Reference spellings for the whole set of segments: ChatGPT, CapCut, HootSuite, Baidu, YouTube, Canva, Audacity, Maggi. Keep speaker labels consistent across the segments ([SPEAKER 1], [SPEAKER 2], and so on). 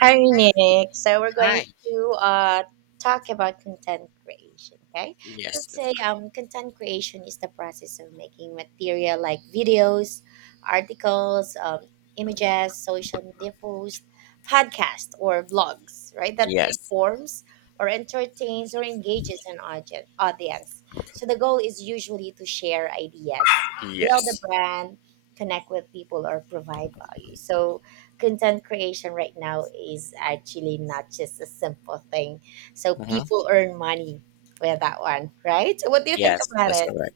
[SPEAKER 1] Hi, Nick. So we're going
[SPEAKER 2] Hi.
[SPEAKER 1] to talk about content creation. Okay, so
[SPEAKER 2] Yes, that's
[SPEAKER 1] today,
[SPEAKER 2] right.
[SPEAKER 1] content creation is the process of making material like videos, articles, images, social media posts, podcasts, or blogs, right? That
[SPEAKER 2] Yes.
[SPEAKER 1] informs or entertains or engages an audience. So the goal is usually to share ideas, build a
[SPEAKER 2] Yes.
[SPEAKER 1] brand, connect with people, or provide value. So content creation right now is actually not just a simple thing. So
[SPEAKER 2] hmm
[SPEAKER 1] people earn money with that one, right? So what do you think
[SPEAKER 2] Yes,
[SPEAKER 1] about
[SPEAKER 2] that's
[SPEAKER 1] it?
[SPEAKER 2] correct.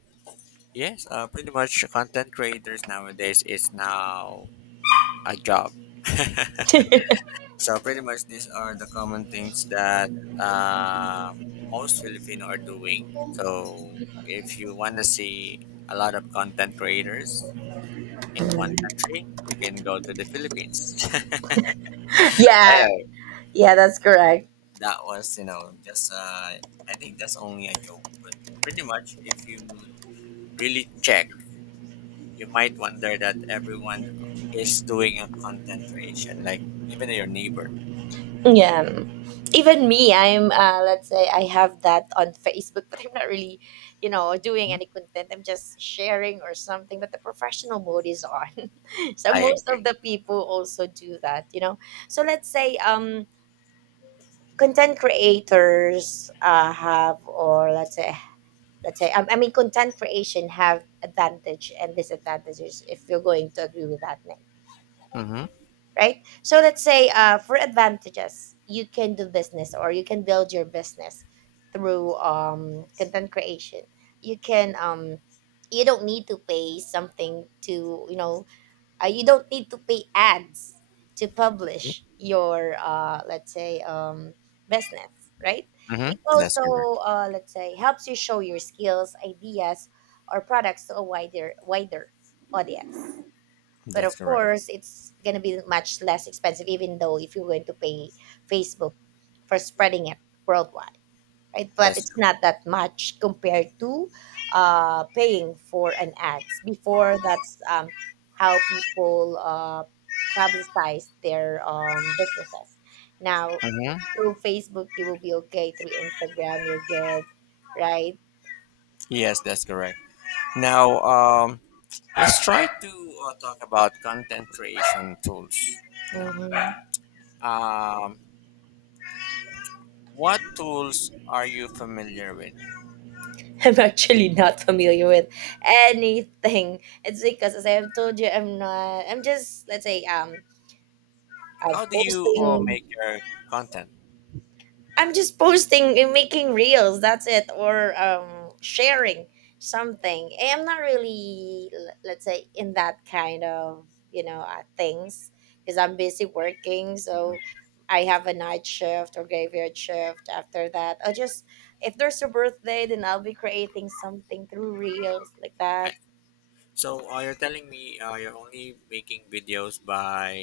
[SPEAKER 2] Yes, pretty much content creators nowadays is now a job. So pretty much these are the common things that uh, most Filipino are doing. So if you want to see a lot of content creators in one country, you can go to the Philippines.
[SPEAKER 1] Yeah,
[SPEAKER 2] Anyway,
[SPEAKER 1] yeah, that's correct.
[SPEAKER 2] that was just I think that's only a joke, but pretty much if you really check, you might wonder that everyone is doing a content creation, like even your neighbor.
[SPEAKER 1] Yeah. Even me, I'm, let's say, I have that on Facebook, but I'm not really, doing any content. I'm just sharing or something, but the professional mode is on. So
[SPEAKER 2] I
[SPEAKER 1] most of
[SPEAKER 2] agree.
[SPEAKER 1] the people also do that. So let's say content creators have, or let's say I mean content creation have advantage and disadvantages, if you're going to agree with that, Nick,
[SPEAKER 2] Mm-hmm.
[SPEAKER 1] right? So let's say for advantages, you can do business or you can build your business through content creation. You can you don't need to pay something to you don't need to pay ads to publish your let's say business, right?
[SPEAKER 2] Mm-hmm.
[SPEAKER 1] It
[SPEAKER 2] That's
[SPEAKER 1] also
[SPEAKER 2] correct.
[SPEAKER 1] let's say helps you show your skills, ideas, or products to a wider audience, but
[SPEAKER 2] That's
[SPEAKER 1] of
[SPEAKER 2] correct.
[SPEAKER 1] course it's going to be much less expensive, even though if you're going to pay Facebook for spreading it worldwide, right? But
[SPEAKER 2] That's
[SPEAKER 1] it's
[SPEAKER 2] correct.
[SPEAKER 1] not that much compared to paying for an ads. Before, that's how people publicize their businesses. Now,
[SPEAKER 2] Mm-hmm.
[SPEAKER 1] through Facebook, you will be okay. Through Instagram, you're good, right?
[SPEAKER 2] Yes, that's correct. Now, let's try to talk about content creation tools. Now,
[SPEAKER 1] Hmm.
[SPEAKER 2] um, what tools are you familiar with?
[SPEAKER 1] I'm actually not familiar with anything. It's because, as I have told you, I'm not. I'm just, let's say, of
[SPEAKER 2] How do you
[SPEAKER 1] posting.
[SPEAKER 2] make your content?
[SPEAKER 1] I'm just posting and making reels. That's it, or sharing something. Eh, I'm not really, let's say, in that kind of things because I'm busy working. So
[SPEAKER 2] Mm-hmm.
[SPEAKER 1] I have a night shift or graveyard shift. After that, I'll just, if there's a birthday, then I'll be creating something through reels like that.
[SPEAKER 2] I- So you're telling me you're only making videos by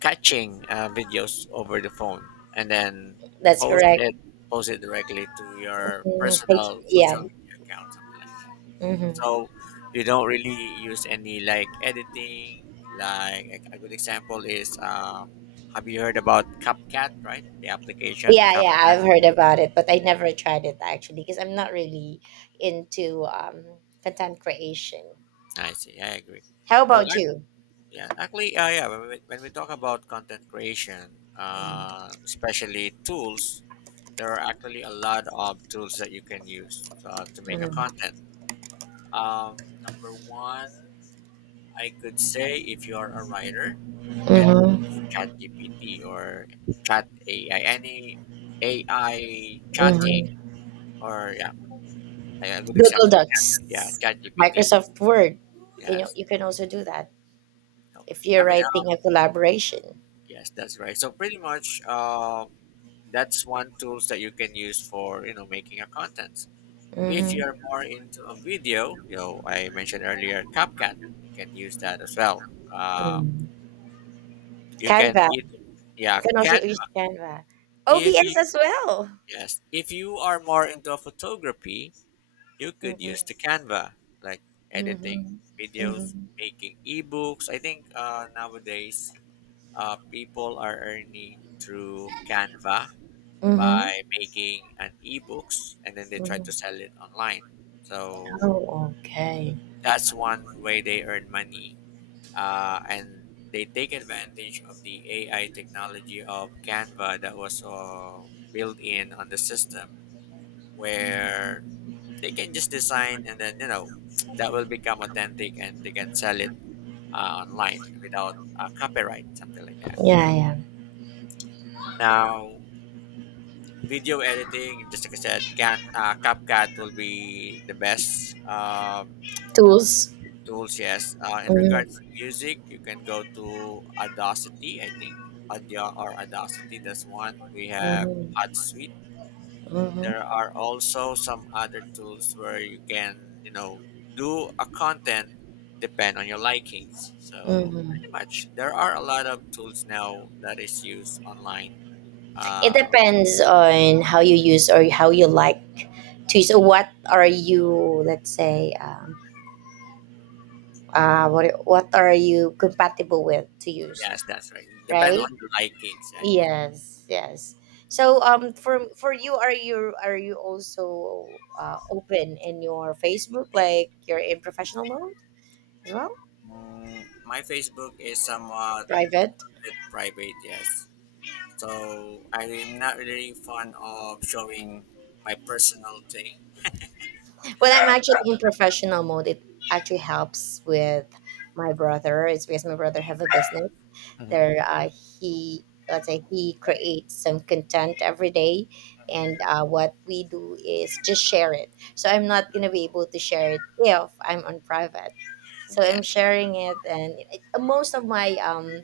[SPEAKER 2] catching videos over the phone and then
[SPEAKER 1] That's
[SPEAKER 2] post
[SPEAKER 1] correct.
[SPEAKER 2] it, post it directly to your
[SPEAKER 1] Mhm.
[SPEAKER 2] personal
[SPEAKER 1] Yeah.
[SPEAKER 2] social media account, something like that.
[SPEAKER 1] Hmm.
[SPEAKER 2] So you don't really use any like editing. Like a good example is, have you heard about CapCut, right? The application
[SPEAKER 1] Yeah, yeah,
[SPEAKER 2] CapCut.
[SPEAKER 1] I've
[SPEAKER 2] Yeah,
[SPEAKER 1] heard about it, but I never tried it actually because I'm not really into content creation.
[SPEAKER 2] I see. I agree.
[SPEAKER 1] How
[SPEAKER 2] Well,
[SPEAKER 1] about you?
[SPEAKER 2] yeah, actually, When when we talk about content creation, especially tools, there are actually a lot of tools that you can use to make a
[SPEAKER 1] Mm-hmm.
[SPEAKER 2] content. Um, number one, I could say if you are a writer, you can
[SPEAKER 1] Mm-hmm.
[SPEAKER 2] chat GPT or chat AI, any AI chatting, or yeah, like a good
[SPEAKER 1] Google
[SPEAKER 2] example,
[SPEAKER 1] Docs,
[SPEAKER 2] chat GPT.
[SPEAKER 1] Microsoft Word. You know,
[SPEAKER 2] Yes,
[SPEAKER 1] you can also do that
[SPEAKER 2] no,
[SPEAKER 1] if
[SPEAKER 2] I
[SPEAKER 1] you're
[SPEAKER 2] mean,
[SPEAKER 1] writing a collaboration.
[SPEAKER 2] yes, that's right. So pretty much, that's one tools that you can use for you know making a contents. If
[SPEAKER 1] Mm-hmm.
[SPEAKER 2] you're more into a video, you know I mentioned earlier CapCut, you can use that as well. Uh,
[SPEAKER 1] mm
[SPEAKER 2] you can
[SPEAKER 1] Canva.
[SPEAKER 2] eat yeah
[SPEAKER 1] You can also
[SPEAKER 2] cat
[SPEAKER 1] use Canva.
[SPEAKER 2] If you—
[SPEAKER 1] OBS as well.
[SPEAKER 2] yes, if you are more into photography, you could
[SPEAKER 1] Mm-hmm.
[SPEAKER 2] use the canva, like editing
[SPEAKER 1] Mm-hmm. Mm-hmm.
[SPEAKER 2] videos, making ebooks. I think nowadays people are earning through canva by
[SPEAKER 1] Mm-hmm.
[SPEAKER 2] making an ebooks and then they try to sell it online. So
[SPEAKER 1] Oh, okay.
[SPEAKER 2] that's one way they earn money. And they take advantage of the AI technology of Canva that was built in on the system where they can just design and then, you know, that will become authentic and they can sell it online without copyright, something like that.
[SPEAKER 1] Yeah, yeah.
[SPEAKER 2] Now, video editing, just like I said, CapCut will be the best
[SPEAKER 1] Tools.
[SPEAKER 2] tools. Yes. In
[SPEAKER 1] Mhm,
[SPEAKER 2] regards to music, you can go to Audacity. I think Audio or Audacity. That's one. We have
[SPEAKER 1] mhm,
[SPEAKER 2] HotSuite. There
[SPEAKER 1] mhm,
[SPEAKER 2] are also some other tools where you can, you know, do a content depend on your likings. So
[SPEAKER 1] mhm.
[SPEAKER 2] pretty much, there are a lot of tools now that is used online.
[SPEAKER 1] It
[SPEAKER 2] Uh,
[SPEAKER 1] depends on how you use, or how you like to use. So what are you, let's say, what are you compatible with to use,
[SPEAKER 2] Yes, that's right. Depend
[SPEAKER 1] right?
[SPEAKER 2] on your likings, right?
[SPEAKER 1] Yes, yes. So, for you, are you also open in your Facebook, like you're in professional mode as well,
[SPEAKER 2] Mm, my Facebook is somewhat
[SPEAKER 1] private?
[SPEAKER 2] bit private, yes. So I'm not really fond of showing my personal thing.
[SPEAKER 1] When I'm actually in professional mode, it actually helps with my brother. It's because my brother have a business. There,
[SPEAKER 2] hmm
[SPEAKER 1] he, let's say, he creates some content every day, and what we do is just share it. So I'm not gonna be able to share it if I'm on private. So I'm
[SPEAKER 2] Yes.
[SPEAKER 1] sharing it, and it, most of my um,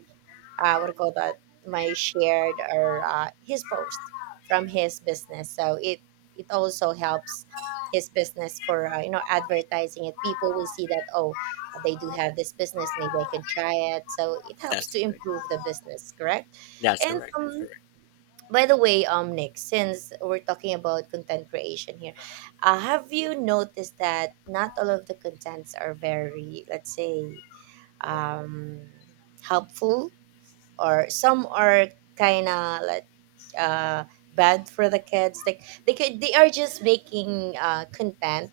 [SPEAKER 1] uh, what do you call that, my shared, or his post from his business, so it also helps his business for advertising it. People will see that, oh, they do have this business, maybe I can try it. So it helps
[SPEAKER 2] That's
[SPEAKER 1] to
[SPEAKER 2] correct.
[SPEAKER 1] improve the business, correct.
[SPEAKER 2] That's
[SPEAKER 1] And
[SPEAKER 2] correct. That's correct.
[SPEAKER 1] by the way, Nick, since we're talking about content creation here, have you noticed that not all of the contents are very, let's say, um helpful, or some are kind of like uh bad for the kids? Like, they are just making content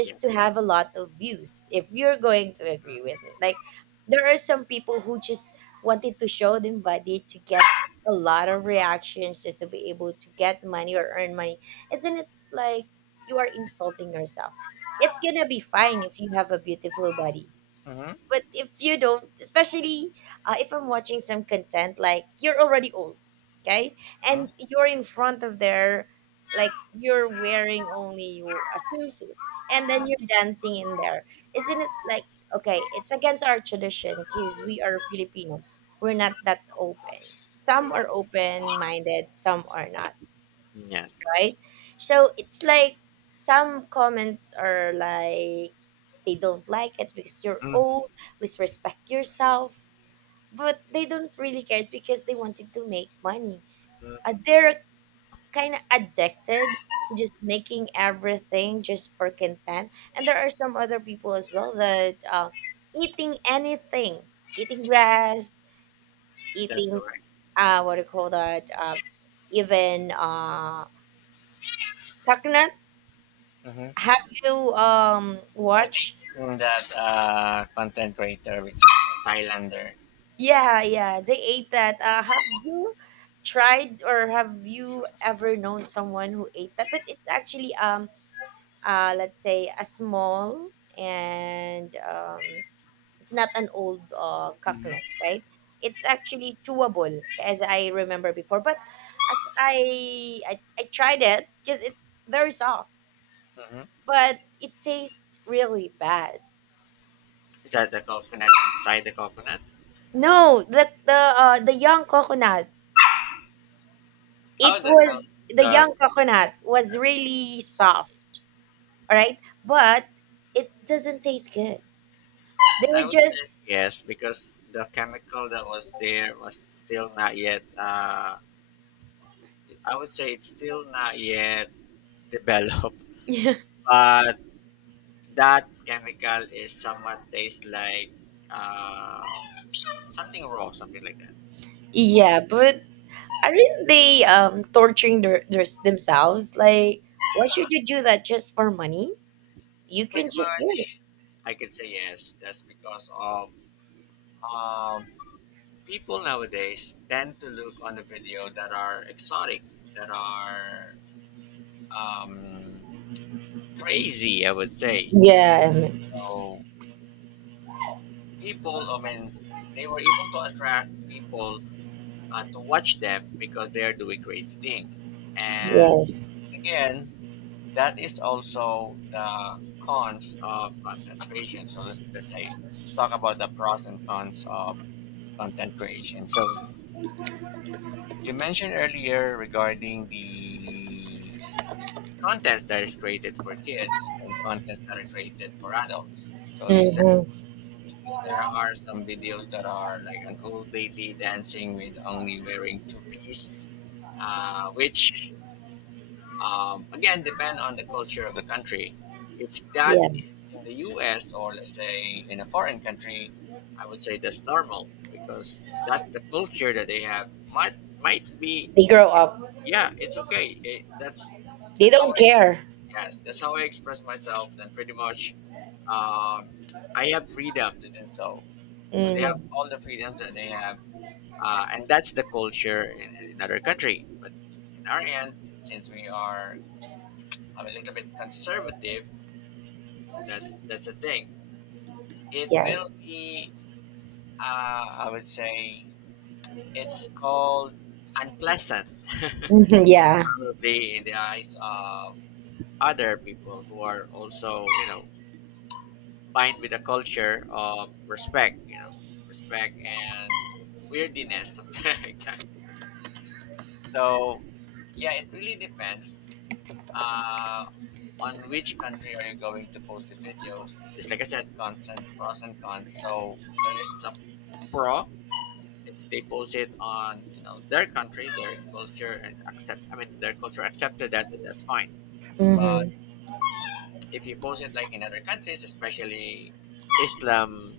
[SPEAKER 2] Yeah.
[SPEAKER 1] to have a lot of views, if you're going to agree with me. Like, there are some people who just wanted to show their body to get a lot of reactions, just to be able to get money or earn money. Isn't it, like, you are insulting yourself? It's gonna be fine if you have a beautiful body,
[SPEAKER 2] Mhm,
[SPEAKER 1] but if you don't, especially if I'm watching some content, like you're already old, okay,
[SPEAKER 2] mhm.
[SPEAKER 1] and you're in front of there, like you're wearing only your a swimsuit, and then
[SPEAKER 2] Mm.
[SPEAKER 1] you're dancing in there. Isn't it, like, okay? It's against our tradition because we are Filipino. We're not that open. Some are open minded, some are not,
[SPEAKER 2] Yes.
[SPEAKER 1] right? So it's like some comments are like they don't like it because you're
[SPEAKER 2] Mhm,
[SPEAKER 1] old. Please respect yourself. But they don't really care. It's because they wanted to make money. Uh,
[SPEAKER 2] mhm.
[SPEAKER 1] they're kind of addicted, just making everything just for content. And there are some other people as well that eating anything, eating grass,
[SPEAKER 2] That's
[SPEAKER 1] eating
[SPEAKER 2] correct.
[SPEAKER 1] what do you call that? Even coconut.
[SPEAKER 2] Mhm.
[SPEAKER 1] Have you
[SPEAKER 2] I think
[SPEAKER 1] watched?
[SPEAKER 2] isn't that content creator, which is a Thailander.
[SPEAKER 1] Yeah, yeah, they ate that. Have you tried, or have you ever known someone who ate that? But it's actually let's say a small, and it's not an old
[SPEAKER 2] Mhm.
[SPEAKER 1] coconut, right? It's actually chewable, as I remember before. But as I tried it because it's very soft,
[SPEAKER 2] Mhm.
[SPEAKER 1] but it tastes really bad.
[SPEAKER 2] Is that the coconut inside the coconut?
[SPEAKER 1] No, the young coconut.
[SPEAKER 2] Oh,
[SPEAKER 1] It
[SPEAKER 2] the
[SPEAKER 1] was the
[SPEAKER 2] the.
[SPEAKER 1] young coconut, was really soft. All right. But it doesn't taste good. They
[SPEAKER 2] I
[SPEAKER 1] were
[SPEAKER 2] would say
[SPEAKER 1] just.
[SPEAKER 2] yes because the chemical that was there was still not yet. I would say it's still not yet develop. But that chemical is somewhat tastes like uh, something raw, something like that.
[SPEAKER 1] Yeah, but aren't they torturing themselves? Like, why should you do that just for money? You
[SPEAKER 2] Pretty
[SPEAKER 1] can just win
[SPEAKER 2] much.
[SPEAKER 1] it.
[SPEAKER 2] I can say yes. That's because of um, people nowadays tend to look on the video that are exotic, that are um, crazy. I would say
[SPEAKER 1] Yeah.
[SPEAKER 2] so. People, they were able to attract people to watch them because they are doing crazy things. And
[SPEAKER 1] Yes.
[SPEAKER 2] again, that is also the cons of content creation. So let's say let's talk about the pros and cons of content creation. So you mentioned earlier regarding the content that is created for kids and content that are created for adults. So you said
[SPEAKER 1] Hmm.
[SPEAKER 2] there are some videos that are like an old lady dancing with only wearing two piece, which again, depend on the culture of the country. If that
[SPEAKER 1] Yeah.
[SPEAKER 2] is in the U.S. or let's say in a foreign country, I would say that's normal because that's the culture that they have. Might be
[SPEAKER 1] They grow up,
[SPEAKER 2] yeah, it's okay. It,
[SPEAKER 1] they
[SPEAKER 2] that's how
[SPEAKER 1] don't
[SPEAKER 2] I
[SPEAKER 1] care.
[SPEAKER 2] Yes, that's how I express myself. Then pretty much, um, I have freedom to do so. So they have
[SPEAKER 1] Hmm.
[SPEAKER 2] all the freedoms that they have, and that's the culture in another country. But in our end, since we are I'm a little bit conservative. That's the thing. It
[SPEAKER 1] Yes.
[SPEAKER 2] will be. I would say it's called unpleasant,
[SPEAKER 1] Hmm. Yeah.
[SPEAKER 2] probably in the eyes of other people who are also you know fine with the culture of respect. You know, respect and weirdiness, something like that. So yeah, it really depends. Uh, on which country are you going to post the video. Just like I said, cons pros and cons. So there is a pro if they post it on you know their country, their culture, and accept. I mean, their culture accepted that. That's fine. But
[SPEAKER 1] Hmm.
[SPEAKER 2] if you post it like in other countries, especially Islam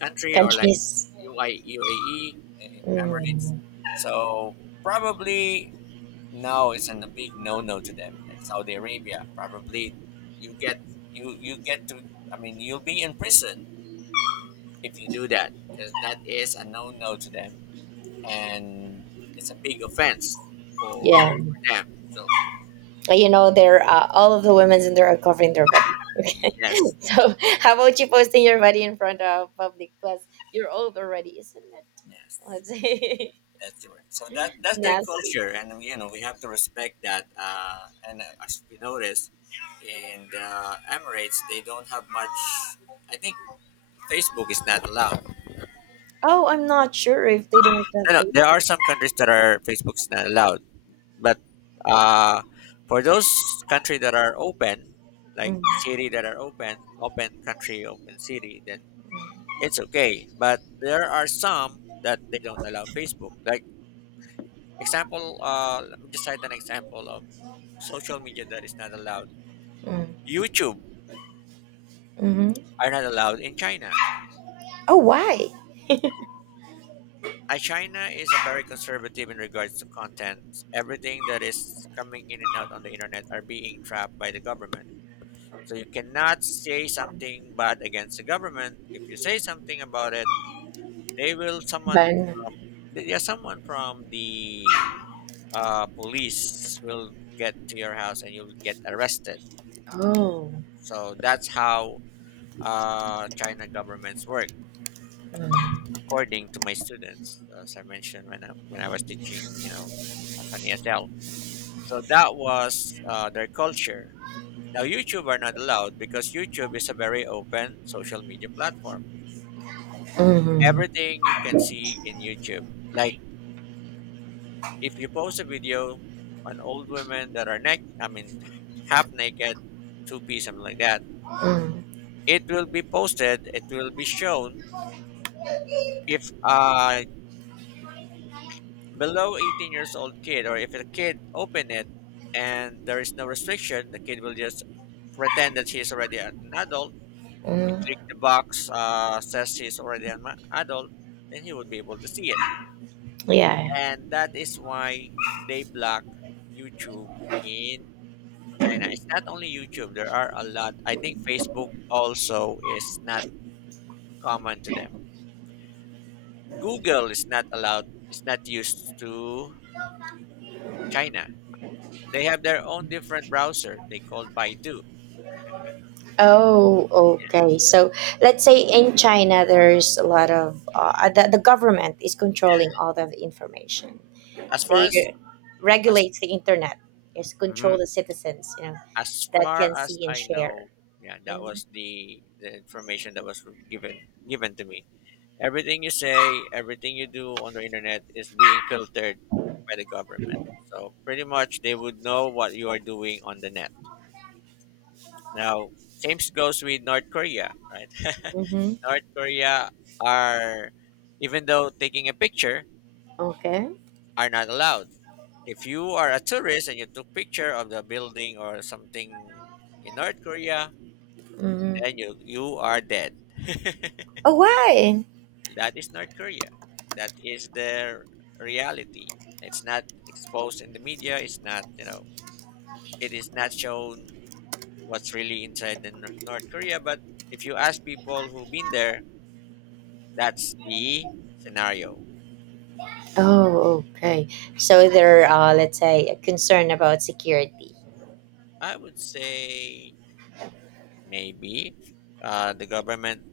[SPEAKER 2] country or like
[SPEAKER 1] Countries.
[SPEAKER 2] U I U A E, Emirates,
[SPEAKER 1] Hmm.
[SPEAKER 2] so probably no, it's a big no-no to them. Like Saudi Arabia, probably you get you get to. I mean, you'll be in prison if you do that because that is a no-no to them, and it's a big offense for,
[SPEAKER 1] Yeah.
[SPEAKER 2] for them. So
[SPEAKER 1] They're all of the women's, and they are covering their body, okay?
[SPEAKER 2] yes, that's
[SPEAKER 1] So, how about you posting your body in front of public? Plus, you're old already, isn't it,
[SPEAKER 2] correct. Yes,
[SPEAKER 1] let's say?
[SPEAKER 2] that's right. So that that's their
[SPEAKER 1] Nasty.
[SPEAKER 2] culture, and you know we have to respect that. And as we notice in the Emirates, they don't have much. I think Facebook is not allowed.
[SPEAKER 1] Oh, I'm not sure if they don't have
[SPEAKER 2] No, no,
[SPEAKER 1] face.
[SPEAKER 2] there are some countries that are Facebook's not allowed, but uh, for those country that are open, like
[SPEAKER 1] Mm-hmm.
[SPEAKER 2] city that are open, open country, open city, then it's okay. But there are some that they don't allow Facebook. Like example, let me just cite an example of social media that is not allowed. YouTube
[SPEAKER 1] Mm-hmm.
[SPEAKER 2] are not allowed in China.
[SPEAKER 1] Oh, why?
[SPEAKER 2] China is a very conservative in regards to content. Everything that is coming in and out on the internet are being trapped by the government. So you cannot say something bad against the government. If you say something about it, they will
[SPEAKER 1] But.
[SPEAKER 2] someone from yeah, someone from the police will get to your house and you'll get arrested.
[SPEAKER 1] Oh.
[SPEAKER 2] So that's how China governments work,
[SPEAKER 1] Mm-hmm.
[SPEAKER 2] according to my students, as I mentioned when I was teaching, you know, as an ESL. So that was their culture. Now YouTube are not allowed because YouTube is a very open social media platform,
[SPEAKER 1] Mm-hmm.
[SPEAKER 2] everything you can see in YouTube. Like if you post a video on old women that are half naked, two-piece, something like that, it will be posted. It will be shown if a below 18 years old kid or if a kid open it and there is no restriction, the kid will just pretend that he's already an adult. He
[SPEAKER 1] Mm-hmm.
[SPEAKER 2] click the box, says he's already an adult, and he would be able to see it.
[SPEAKER 1] Yeah.
[SPEAKER 2] And that is why they block YouTube in China. It's not only YouTube, there are a lot. I think Facebook also is not common to them. Google is not allowed, it's not used to China. They have their own different browser. They call Baidu.
[SPEAKER 1] Oh, okay. So, let's say, in China, there's a lot of the government is controlling all the information.
[SPEAKER 2] As far
[SPEAKER 1] They
[SPEAKER 2] as
[SPEAKER 1] regulates the internet. It's control
[SPEAKER 2] mhm,
[SPEAKER 1] the citizens,
[SPEAKER 2] as
[SPEAKER 1] that can
[SPEAKER 2] far as
[SPEAKER 1] see and
[SPEAKER 2] I
[SPEAKER 1] share.
[SPEAKER 2] know, yeah, that
[SPEAKER 1] Mm-hmm.
[SPEAKER 2] was the information that was given given to me. Everything you say, everything you do on the internet is being filtered by the government. So pretty much they would know what you are doing on the net. Now, same goes with North Korea, right?
[SPEAKER 1] Mm-hmm.
[SPEAKER 2] North Korea are, even though taking a picture,
[SPEAKER 1] Okay.
[SPEAKER 2] are not allowed. If you are a tourist and you took picture of the building or something in North Korea, then
[SPEAKER 1] Hmm.
[SPEAKER 2] you are dead.
[SPEAKER 1] Oh, why?
[SPEAKER 2] That is North Korea. That is their reality. It's not exposed in the media. It's not, you know, it is not shown what's really inside the North Korea. But if you ask people who've been there, that's the scenario.
[SPEAKER 1] Oh, okay. So they're, let's say, concerned about security.
[SPEAKER 2] I would say maybe the government,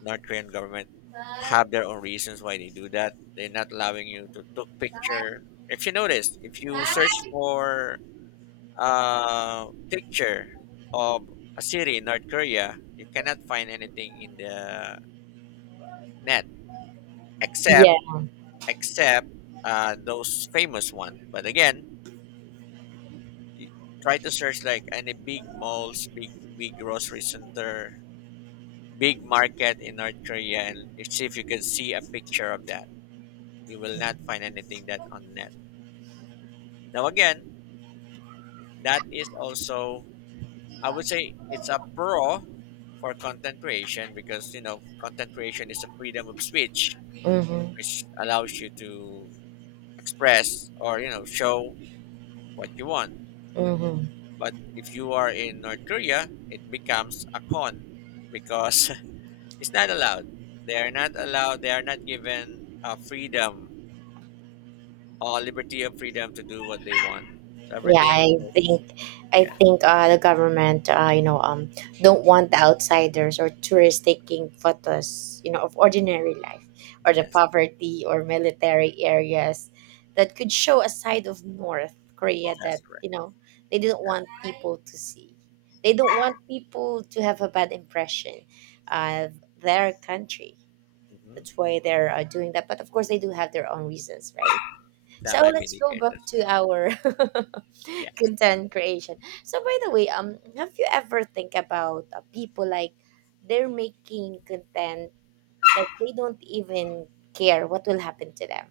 [SPEAKER 2] North Korean government, have their own reasons why they do that. They're not allowing you to took picture. If you notice, if you search for picture of a city in North Korea, you cannot find anything in the net
[SPEAKER 1] Yeah.
[SPEAKER 2] except except those famous one. But again, y- try to search like any big malls, big grocery center, big market in North Korea, and see if you can see a picture of that. You will not find anything that on net. Now again, that is also, I would say, it's a pro for content creation, because content creation is a freedom of speech,
[SPEAKER 1] Mm-hmm.
[SPEAKER 2] which allows you to express or show what you want.
[SPEAKER 1] Mm-hmm.
[SPEAKER 2] But if you are in North Korea, it becomes a con because it's not allowed. They are not allowed. They are not given a freedom or liberty of freedom to do what they want. So
[SPEAKER 1] Yeah,
[SPEAKER 2] everything
[SPEAKER 1] I
[SPEAKER 2] is.
[SPEAKER 1] think I
[SPEAKER 2] Yeah.
[SPEAKER 1] think the government don't want the outsiders or tourists taking photos, you know, of ordinary life, or the
[SPEAKER 2] Yes,
[SPEAKER 1] poverty, or military areas that could show a side of North Korea
[SPEAKER 2] that's
[SPEAKER 1] that
[SPEAKER 2] correct.
[SPEAKER 1] they didn't want people to see. They don't want people to have a bad impression of their country.
[SPEAKER 2] Hmm.
[SPEAKER 1] That's why they're doing that. But of course, they do have their own reasons, right? So,
[SPEAKER 2] That might be
[SPEAKER 1] let's
[SPEAKER 2] the
[SPEAKER 1] go
[SPEAKER 2] case
[SPEAKER 1] back
[SPEAKER 2] as
[SPEAKER 1] to
[SPEAKER 2] well.
[SPEAKER 1] our
[SPEAKER 2] Yes.
[SPEAKER 1] content creation. So, by the way, have you ever think about people like they're making content like they don't even care what will happen to them,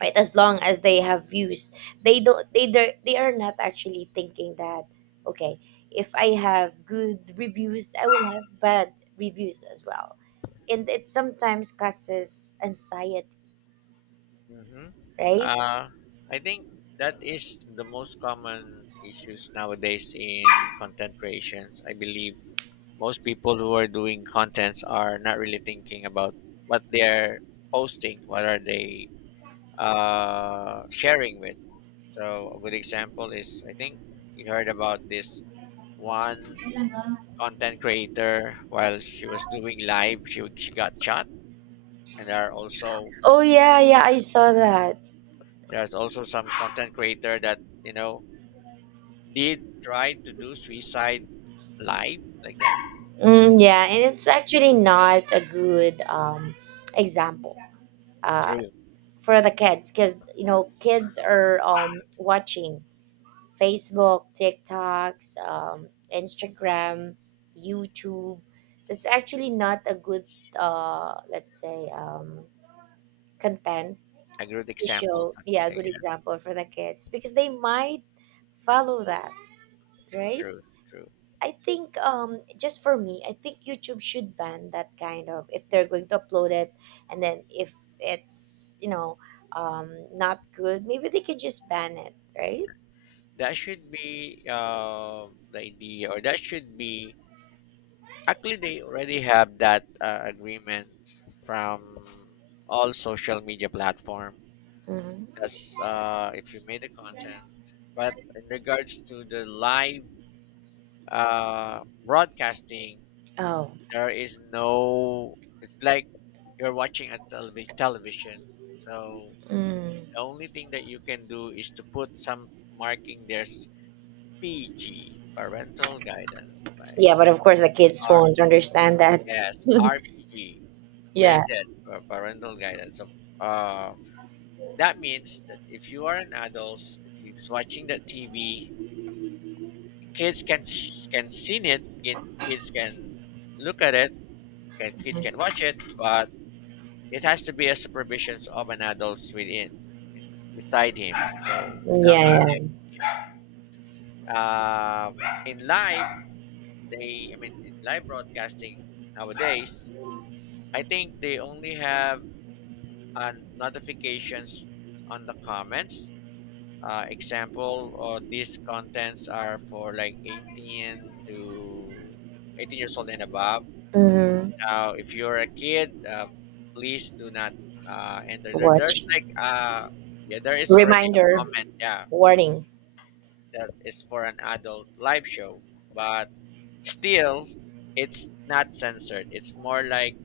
[SPEAKER 1] right? As long as they have views, they don't. They are not actually thinking that, okay, if I have good reviews, I will have bad reviews as well, and it sometimes causes anxiety,
[SPEAKER 2] Mm-hmm.
[SPEAKER 1] right?
[SPEAKER 2] Uh, I think that is the most common issues nowadays in content creations. I believe most people who are doing contents are not really thinking about what they're posting, what are they sharing with. So a good example is I think you heard about this one content creator while she was doing live, she got shot, and
[SPEAKER 1] Oh yeah, yeah, I saw that.
[SPEAKER 2] there's also some content creator that did try to do suicide live like that.
[SPEAKER 1] Mm, yeah, and it's actually not a good example uh,
[SPEAKER 2] True.
[SPEAKER 1] for the kids because kids are watching Facebook, TikToks, Instagram, YouTube. That's actually not a good, let's say, content
[SPEAKER 2] A good
[SPEAKER 1] to
[SPEAKER 2] example.
[SPEAKER 1] show. Yeah, a good
[SPEAKER 2] Something. Yeah.
[SPEAKER 1] example for the kids because they might follow that, right?
[SPEAKER 2] True. True.
[SPEAKER 1] I think just for me, I think YouTube should ban that kind of, if they're going to upload it, and then if it's, not good, maybe they can just ban it, right?
[SPEAKER 2] That should be the idea, or that should be, actually they already have that agreement from all social media platform.
[SPEAKER 1] Hmm.
[SPEAKER 2] That's if you made the content, but in regards to the live broadcasting,
[SPEAKER 1] Oh.
[SPEAKER 2] there is no. It's like you're watching a television. So
[SPEAKER 1] Mm.
[SPEAKER 2] the only thing that you can do is to put some marking. There's PG, parental guidance, like
[SPEAKER 1] Yeah, but of course the kids
[SPEAKER 2] R.
[SPEAKER 1] won't understand that.
[SPEAKER 2] Yes, RPG,
[SPEAKER 1] Yeah.
[SPEAKER 2] rated for parental guidance. So, uh, that means that if you are an adult, if you're watching that TV, kids can see it. Kids can look at it. Kids can
[SPEAKER 1] Mm-hmm.
[SPEAKER 2] watch it, but it has to be a supervision of an adult within, I mean, beside him. So that
[SPEAKER 1] Yeah,
[SPEAKER 2] was it.
[SPEAKER 1] yeah.
[SPEAKER 2] Uh, in live, I mean, in live broadcasting nowadays, I think they only have notifications on the comments. Example, or these contents are for like 18 to 18 years old and above.
[SPEAKER 1] Hmm.
[SPEAKER 2] Now, if you're a kid, please do not enter there. There's
[SPEAKER 1] Watch.
[SPEAKER 2] like, yeah, there is already a
[SPEAKER 1] Reminder,
[SPEAKER 2] comment. Yeah,
[SPEAKER 1] warning.
[SPEAKER 2] that is for an adult live show, but still, it's not censored. It's more like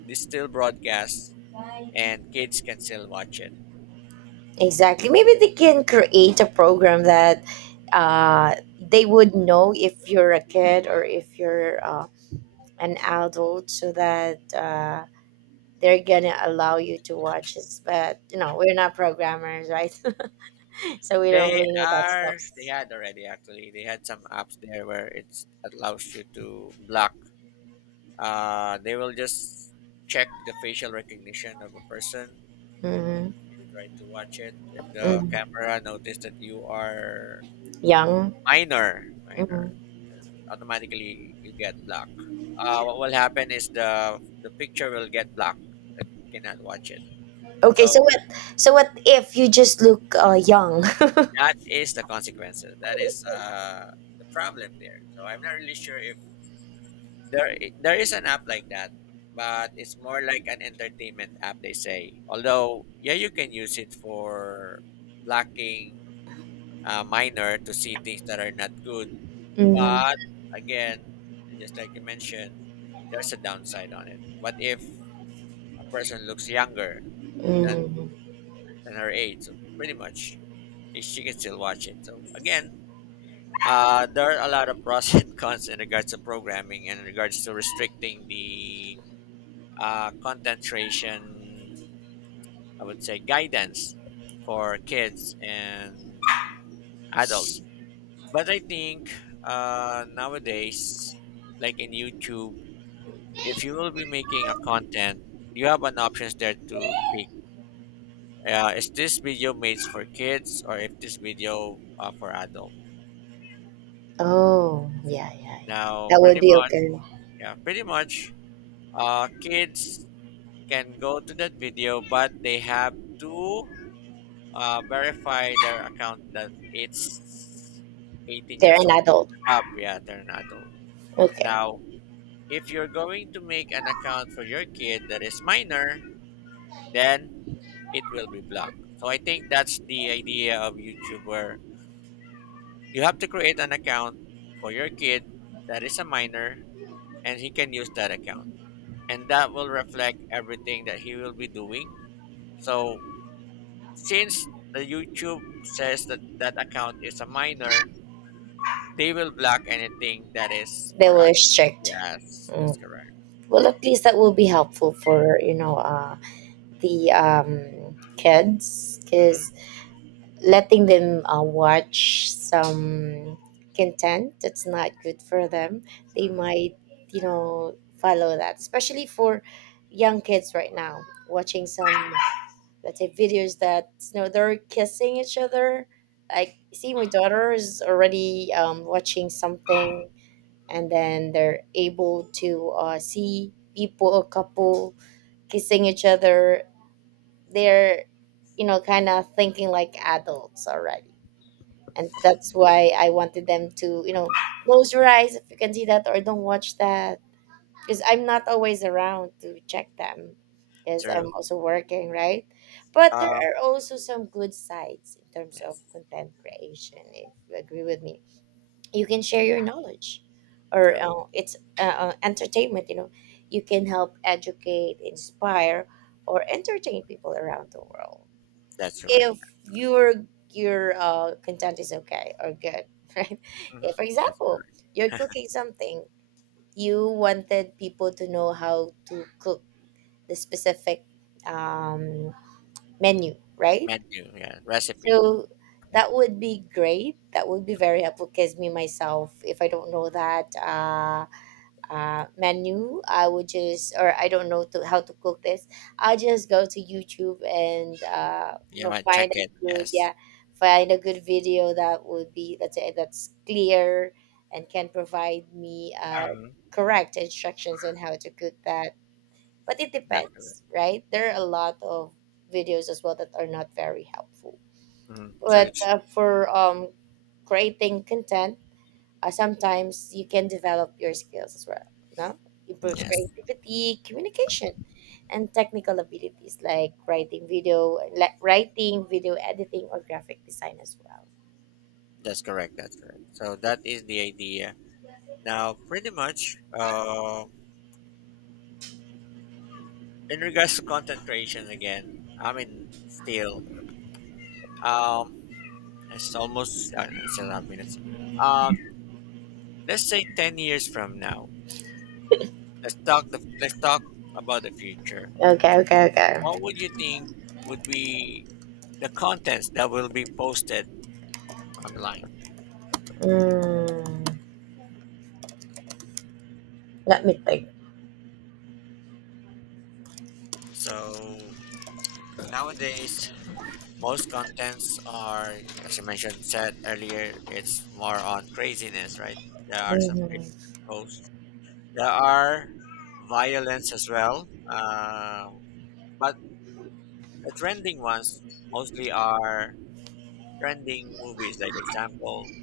[SPEAKER 2] they still broadcast, and kids can still watch it.
[SPEAKER 1] Exactly. Maybe they can create a program that they would know if you're a kid or if you're an adult, so that they're going to allow you to watch it. But we're not programmers, right? So we don't
[SPEAKER 2] They
[SPEAKER 1] really know that stuff.
[SPEAKER 2] they had already, actually they had some apps there where it's allows you to block. They will just check the facial recognition of a person
[SPEAKER 1] Hmm.
[SPEAKER 2] you try to watch it. If the camera notice that you are
[SPEAKER 1] Young.
[SPEAKER 2] minor,
[SPEAKER 1] Hmm.
[SPEAKER 2] automatically you get blocked. What will happen is the picture will get blocked. Cannot watch it.
[SPEAKER 1] Okay, so
[SPEAKER 2] So
[SPEAKER 1] what? So what if you just look young?
[SPEAKER 2] that is the consequences. That is the problem there. So I'm not really sure if there is an app like that, but it's more like an entertainment app. They say. Although yeah, you can use it for blocking minor to see things that are not good.
[SPEAKER 1] Hmm.
[SPEAKER 2] But again, just like you mentioned, there's a downside on it. What if a person looks younger than,
[SPEAKER 1] Hmm.
[SPEAKER 2] than her age? So pretty much she can still watch it. So again, there are a lot of pros and cons in regards to programming and in regards to restricting the content creation, I would say guidance for kids and adults. But I think nowadays, like in YouTube, if you will be making a content, you have an options there to pick. Is this video made for kids or if this video for adult?
[SPEAKER 1] Oh, yeah, yeah, yeah.
[SPEAKER 2] Now,
[SPEAKER 1] That would
[SPEAKER 2] pretty
[SPEAKER 1] be
[SPEAKER 2] much,
[SPEAKER 1] okay.
[SPEAKER 2] yeah, pretty much, kids can go to that video, but they have to verify their account that it's 18
[SPEAKER 1] They're
[SPEAKER 2] years
[SPEAKER 1] an
[SPEAKER 2] old
[SPEAKER 1] adult.
[SPEAKER 2] and up. Yeah, they're an adult.
[SPEAKER 1] Okay.
[SPEAKER 2] Now, if you're going to make an account for your kid that is minor, then it will be blocked. So I think that's the idea of YouTube where you have to create an account for your kid that is a minor and he can use that account. And that will reflect everything that he will be doing. So since the YouTube says that that account is a minor, they will block anything that is
[SPEAKER 1] They
[SPEAKER 2] for us.
[SPEAKER 1] were strict.
[SPEAKER 2] Yes, that's
[SPEAKER 1] Mm.
[SPEAKER 2] correct.
[SPEAKER 1] Well, at least that will be helpful for the kids
[SPEAKER 2] Mm-hmm,
[SPEAKER 1] because letting them watch some content that's not good for them, they
[SPEAKER 2] mm-hmm.
[SPEAKER 1] might follow that, especially for young kids right now watching some, let's say, videos that they're kissing each other. Like, see, my daughter is already watching something and then they're able to see people, a couple, kissing each other. They're, kind of thinking like adults already, and that's why I wanted them to close your eyes if you can see that, or don't watch that because I'm not always around to check them, because
[SPEAKER 2] True.
[SPEAKER 1] I'm also working, right? But there
[SPEAKER 2] Um,
[SPEAKER 1] are also some good sides in terms of
[SPEAKER 2] yes,
[SPEAKER 1] content creation, if you agree with me. You can share your knowledge, or
[SPEAKER 2] true.
[SPEAKER 1] it's entertainment. You can help educate, inspire, or entertain people around the world
[SPEAKER 2] That's correct.
[SPEAKER 1] if your content is okay or good, right?
[SPEAKER 2] Mm-hmm,
[SPEAKER 1] If, for
[SPEAKER 2] that's
[SPEAKER 1] example,
[SPEAKER 2] correct.
[SPEAKER 1] you're cooking something, you wanted people to know how to cook the specific um, menu, right?
[SPEAKER 2] Menu, yeah, recipe.
[SPEAKER 1] So that would be great. That would be very helpful because me myself, if I don't know that menu, I would just, or I don't know to, how to cook this, I'll just go to YouTube and
[SPEAKER 2] You might check
[SPEAKER 1] find
[SPEAKER 2] it.
[SPEAKER 1] a good,
[SPEAKER 2] Yes,
[SPEAKER 1] yeah, find a good video that would be, let's say, that's clear and can provide me
[SPEAKER 2] hmm
[SPEAKER 1] correct instructions on how to cook that. But it
[SPEAKER 2] that's correct.
[SPEAKER 1] depends, right? There are a lot of videos as well that are not very helpful.
[SPEAKER 2] Hmm. True.
[SPEAKER 1] But
[SPEAKER 2] True.
[SPEAKER 1] for creating content, sometimes you can develop your skills as well, no, improves
[SPEAKER 2] Yes,
[SPEAKER 1] creativity, communication, and technical abilities, like writing video editing or graphic design as well.
[SPEAKER 2] that's correct. That's correct. So that is the idea. Now, pretty much, in regards to content creation again, I mean, still, um, it's almost it's 11 minutes. Um, let's say 10 years from now, let's talk about the future.
[SPEAKER 1] Okay, okay,
[SPEAKER 2] What would
[SPEAKER 1] okay.
[SPEAKER 2] you think would be the contents that will be posted online?
[SPEAKER 1] mm, Let me think.
[SPEAKER 2] So nowadays, most contents are, as you mentioned, said earlier, it's more on craziness, right? There are some
[SPEAKER 1] hmm
[SPEAKER 2] craziness posts. There are violence as well, but the trending ones mostly are trending movies. Like example,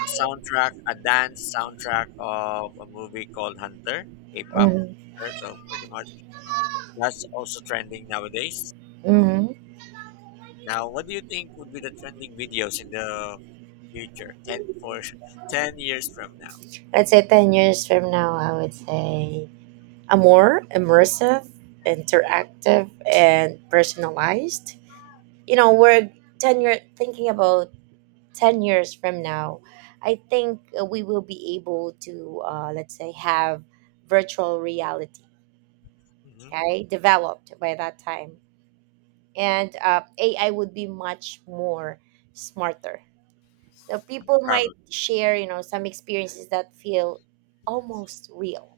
[SPEAKER 2] a dance soundtrack of a movie called Hunter, K-pop, right? So pretty much that's also trending nowadays.
[SPEAKER 1] hmm
[SPEAKER 2] Now, what do you think would be the trending videos in the future? 10 for 10 years from now.
[SPEAKER 1] let's say 10 years from now, I would say a more immersive, interactive, and personalized, we're 10-year thinking about 10 years from now, I think we will be able to, let's say, have virtual reality,
[SPEAKER 2] Hmm.
[SPEAKER 1] okay, developed by that time. And AI would be much more smarter. Now, people
[SPEAKER 2] Probably.
[SPEAKER 1] might share, some experiences that feel almost real,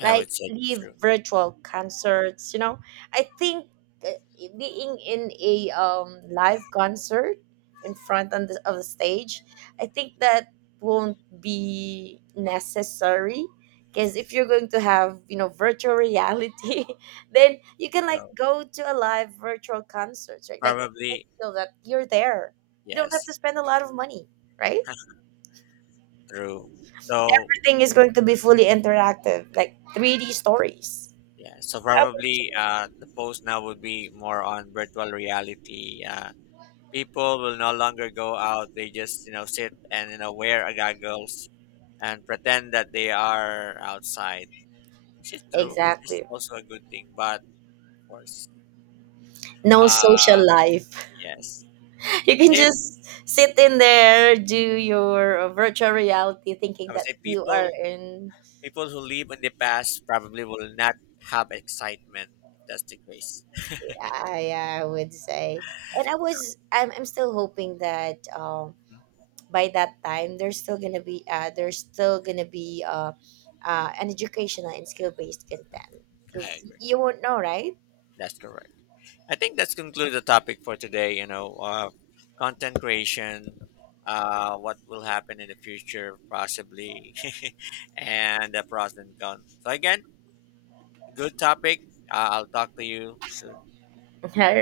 [SPEAKER 2] I
[SPEAKER 1] like
[SPEAKER 2] would say that's
[SPEAKER 1] live
[SPEAKER 2] true.
[SPEAKER 1] virtual concerts. I think uh, being in a live concert in front of the stage, I think that won't be necessary because if you're going to have virtual reality, then you can like
[SPEAKER 2] So,
[SPEAKER 1] go to a live virtual concert, right? Like, you
[SPEAKER 2] probably.
[SPEAKER 1] feel that you're there, you don't have to
[SPEAKER 2] Yes.
[SPEAKER 1] spend a lot of money, right?
[SPEAKER 2] True. So,
[SPEAKER 1] Everything is going to be fully interactive, like 3D stories.
[SPEAKER 2] yeah, so
[SPEAKER 1] How about you?
[SPEAKER 2] probably the post now would be more on virtual reality. People will no longer go out. They just sit and wear a goggles and pretend that they are outside, which is true, which is
[SPEAKER 1] Exactly.
[SPEAKER 2] also a good thing. But, of course,
[SPEAKER 1] No
[SPEAKER 2] uh,
[SPEAKER 1] social life.
[SPEAKER 2] yes.
[SPEAKER 1] You can
[SPEAKER 2] If
[SPEAKER 1] just sit in there, do your virtual reality, thinking
[SPEAKER 2] I would
[SPEAKER 1] that
[SPEAKER 2] say
[SPEAKER 1] you are in.
[SPEAKER 2] people who live in the past probably will not have excitement if that's the case.
[SPEAKER 1] I, I would say, and I was. I'm. I'm still hoping that
[SPEAKER 2] Mhm.
[SPEAKER 1] by that time there's still gonna be an educational and skill based content
[SPEAKER 2] I
[SPEAKER 1] because
[SPEAKER 2] agree.
[SPEAKER 1] you won't know, right.
[SPEAKER 2] That's correct. I think that's conclude the topic for today. You know, content creation, what will happen in the future, possibly, and the pros and cons. So again, good topic. I'll talk to you soon.
[SPEAKER 1] All